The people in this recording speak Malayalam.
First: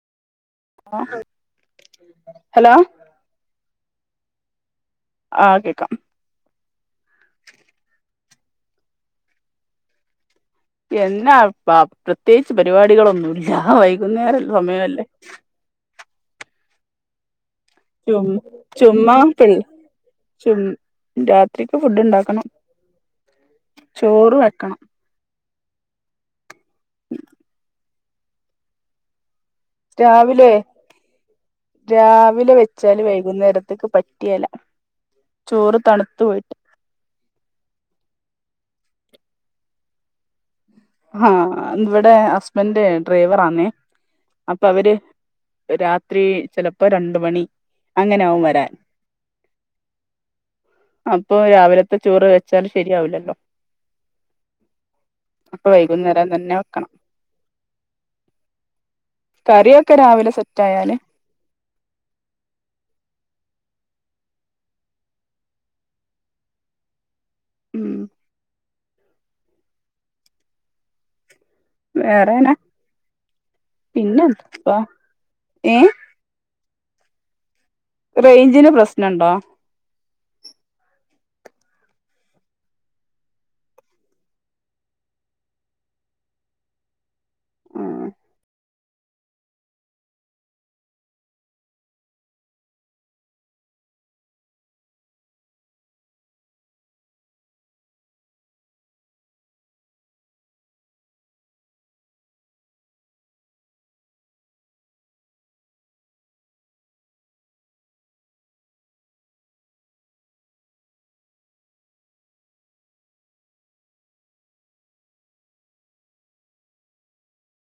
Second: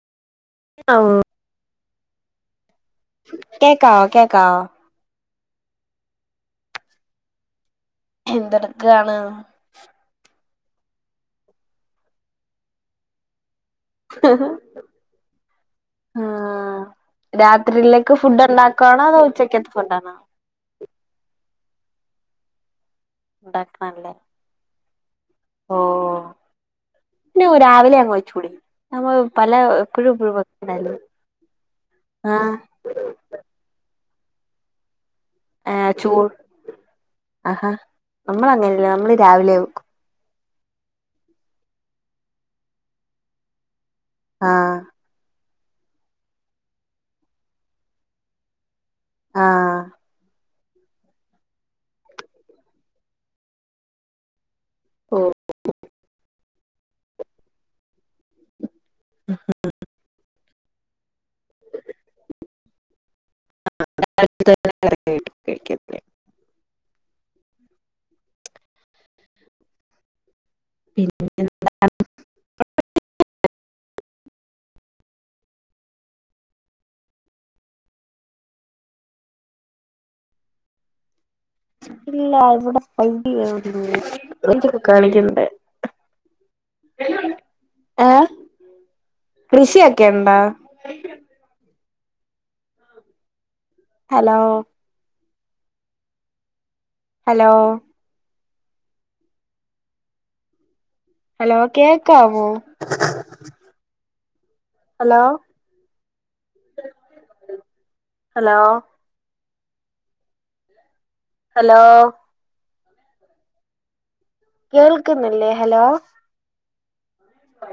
ഔ ഹലോ ക്ക കേക്കാ ആ കേക്കാം എന്തട് ക്കാണ് എന്നാ പ പ്രത്യേകിച്ച് പരിപാടികളൊന്നുല്ല ഞാ വൈകുന്നേര സമയല്ലേ ആ രാത്രിയിലേക്ക് ചും ഫുഡ് ണ്ടാക്കാണോ ചുമ്മാ അതോ പിൾ ഉച്ചക്കത്തെ ഫുഡാണോ ത്രിക്ക് ഫുഡ്ണ്ടാക്കണം ഉണ്ടാക്കണല്ലേ ചോറ് വെക്കണം ഓ ന്നെ രാവിലെ അങ് വച്ചൂടെ ന രാവിലെ രാവിലെ ആഹ് വെച്ചാല് വൈകുന്നേരത്ത്‌ക്ക് പ കിയല ചോറ് ഏഹ് ചൂ തണുത്ത്‌ പോയിട്ട് നമ്മള് അങ്ങനല്ല നമ്മള് രാവിലെ വെക്കും ആ ഇവിടെ ഹസ്ബൻന്റെ ഡ്രൈവറാന്നേ അപ്പ ആഹ് അവര് രാത്രി ചെലപ്പ രണ്ട് മണി അങ്ങനാവും വരാൻ ആ അപ്പൊ രാവിലത്തെ ചോറ് വെച്ചാല് ശരിയാവില്ലല്ലോ ഓ അപ്പ വൈകുന്നേരം തന്നെ വെക്കണം കറിയോക്കെ രാവിലെ സെറ്റായാല് [unintelligible] ഉം പിന്നെന്താ വേറെനാ പിന്നെന്താപ്പ ഏ റേഞ്ചിന് പ്രശ്നണ്ടോ ഇല്ല [unintelligible] [unintelligible] ആഹ് ഏ കൃഷിയൊക്കെണ്ട് ഹലോ ഹലോ ഹലോ കേക്കാവോ ഹലോ ഹലോ ഹലോ കേൾക്കുന്നില്ലേ ഹലോ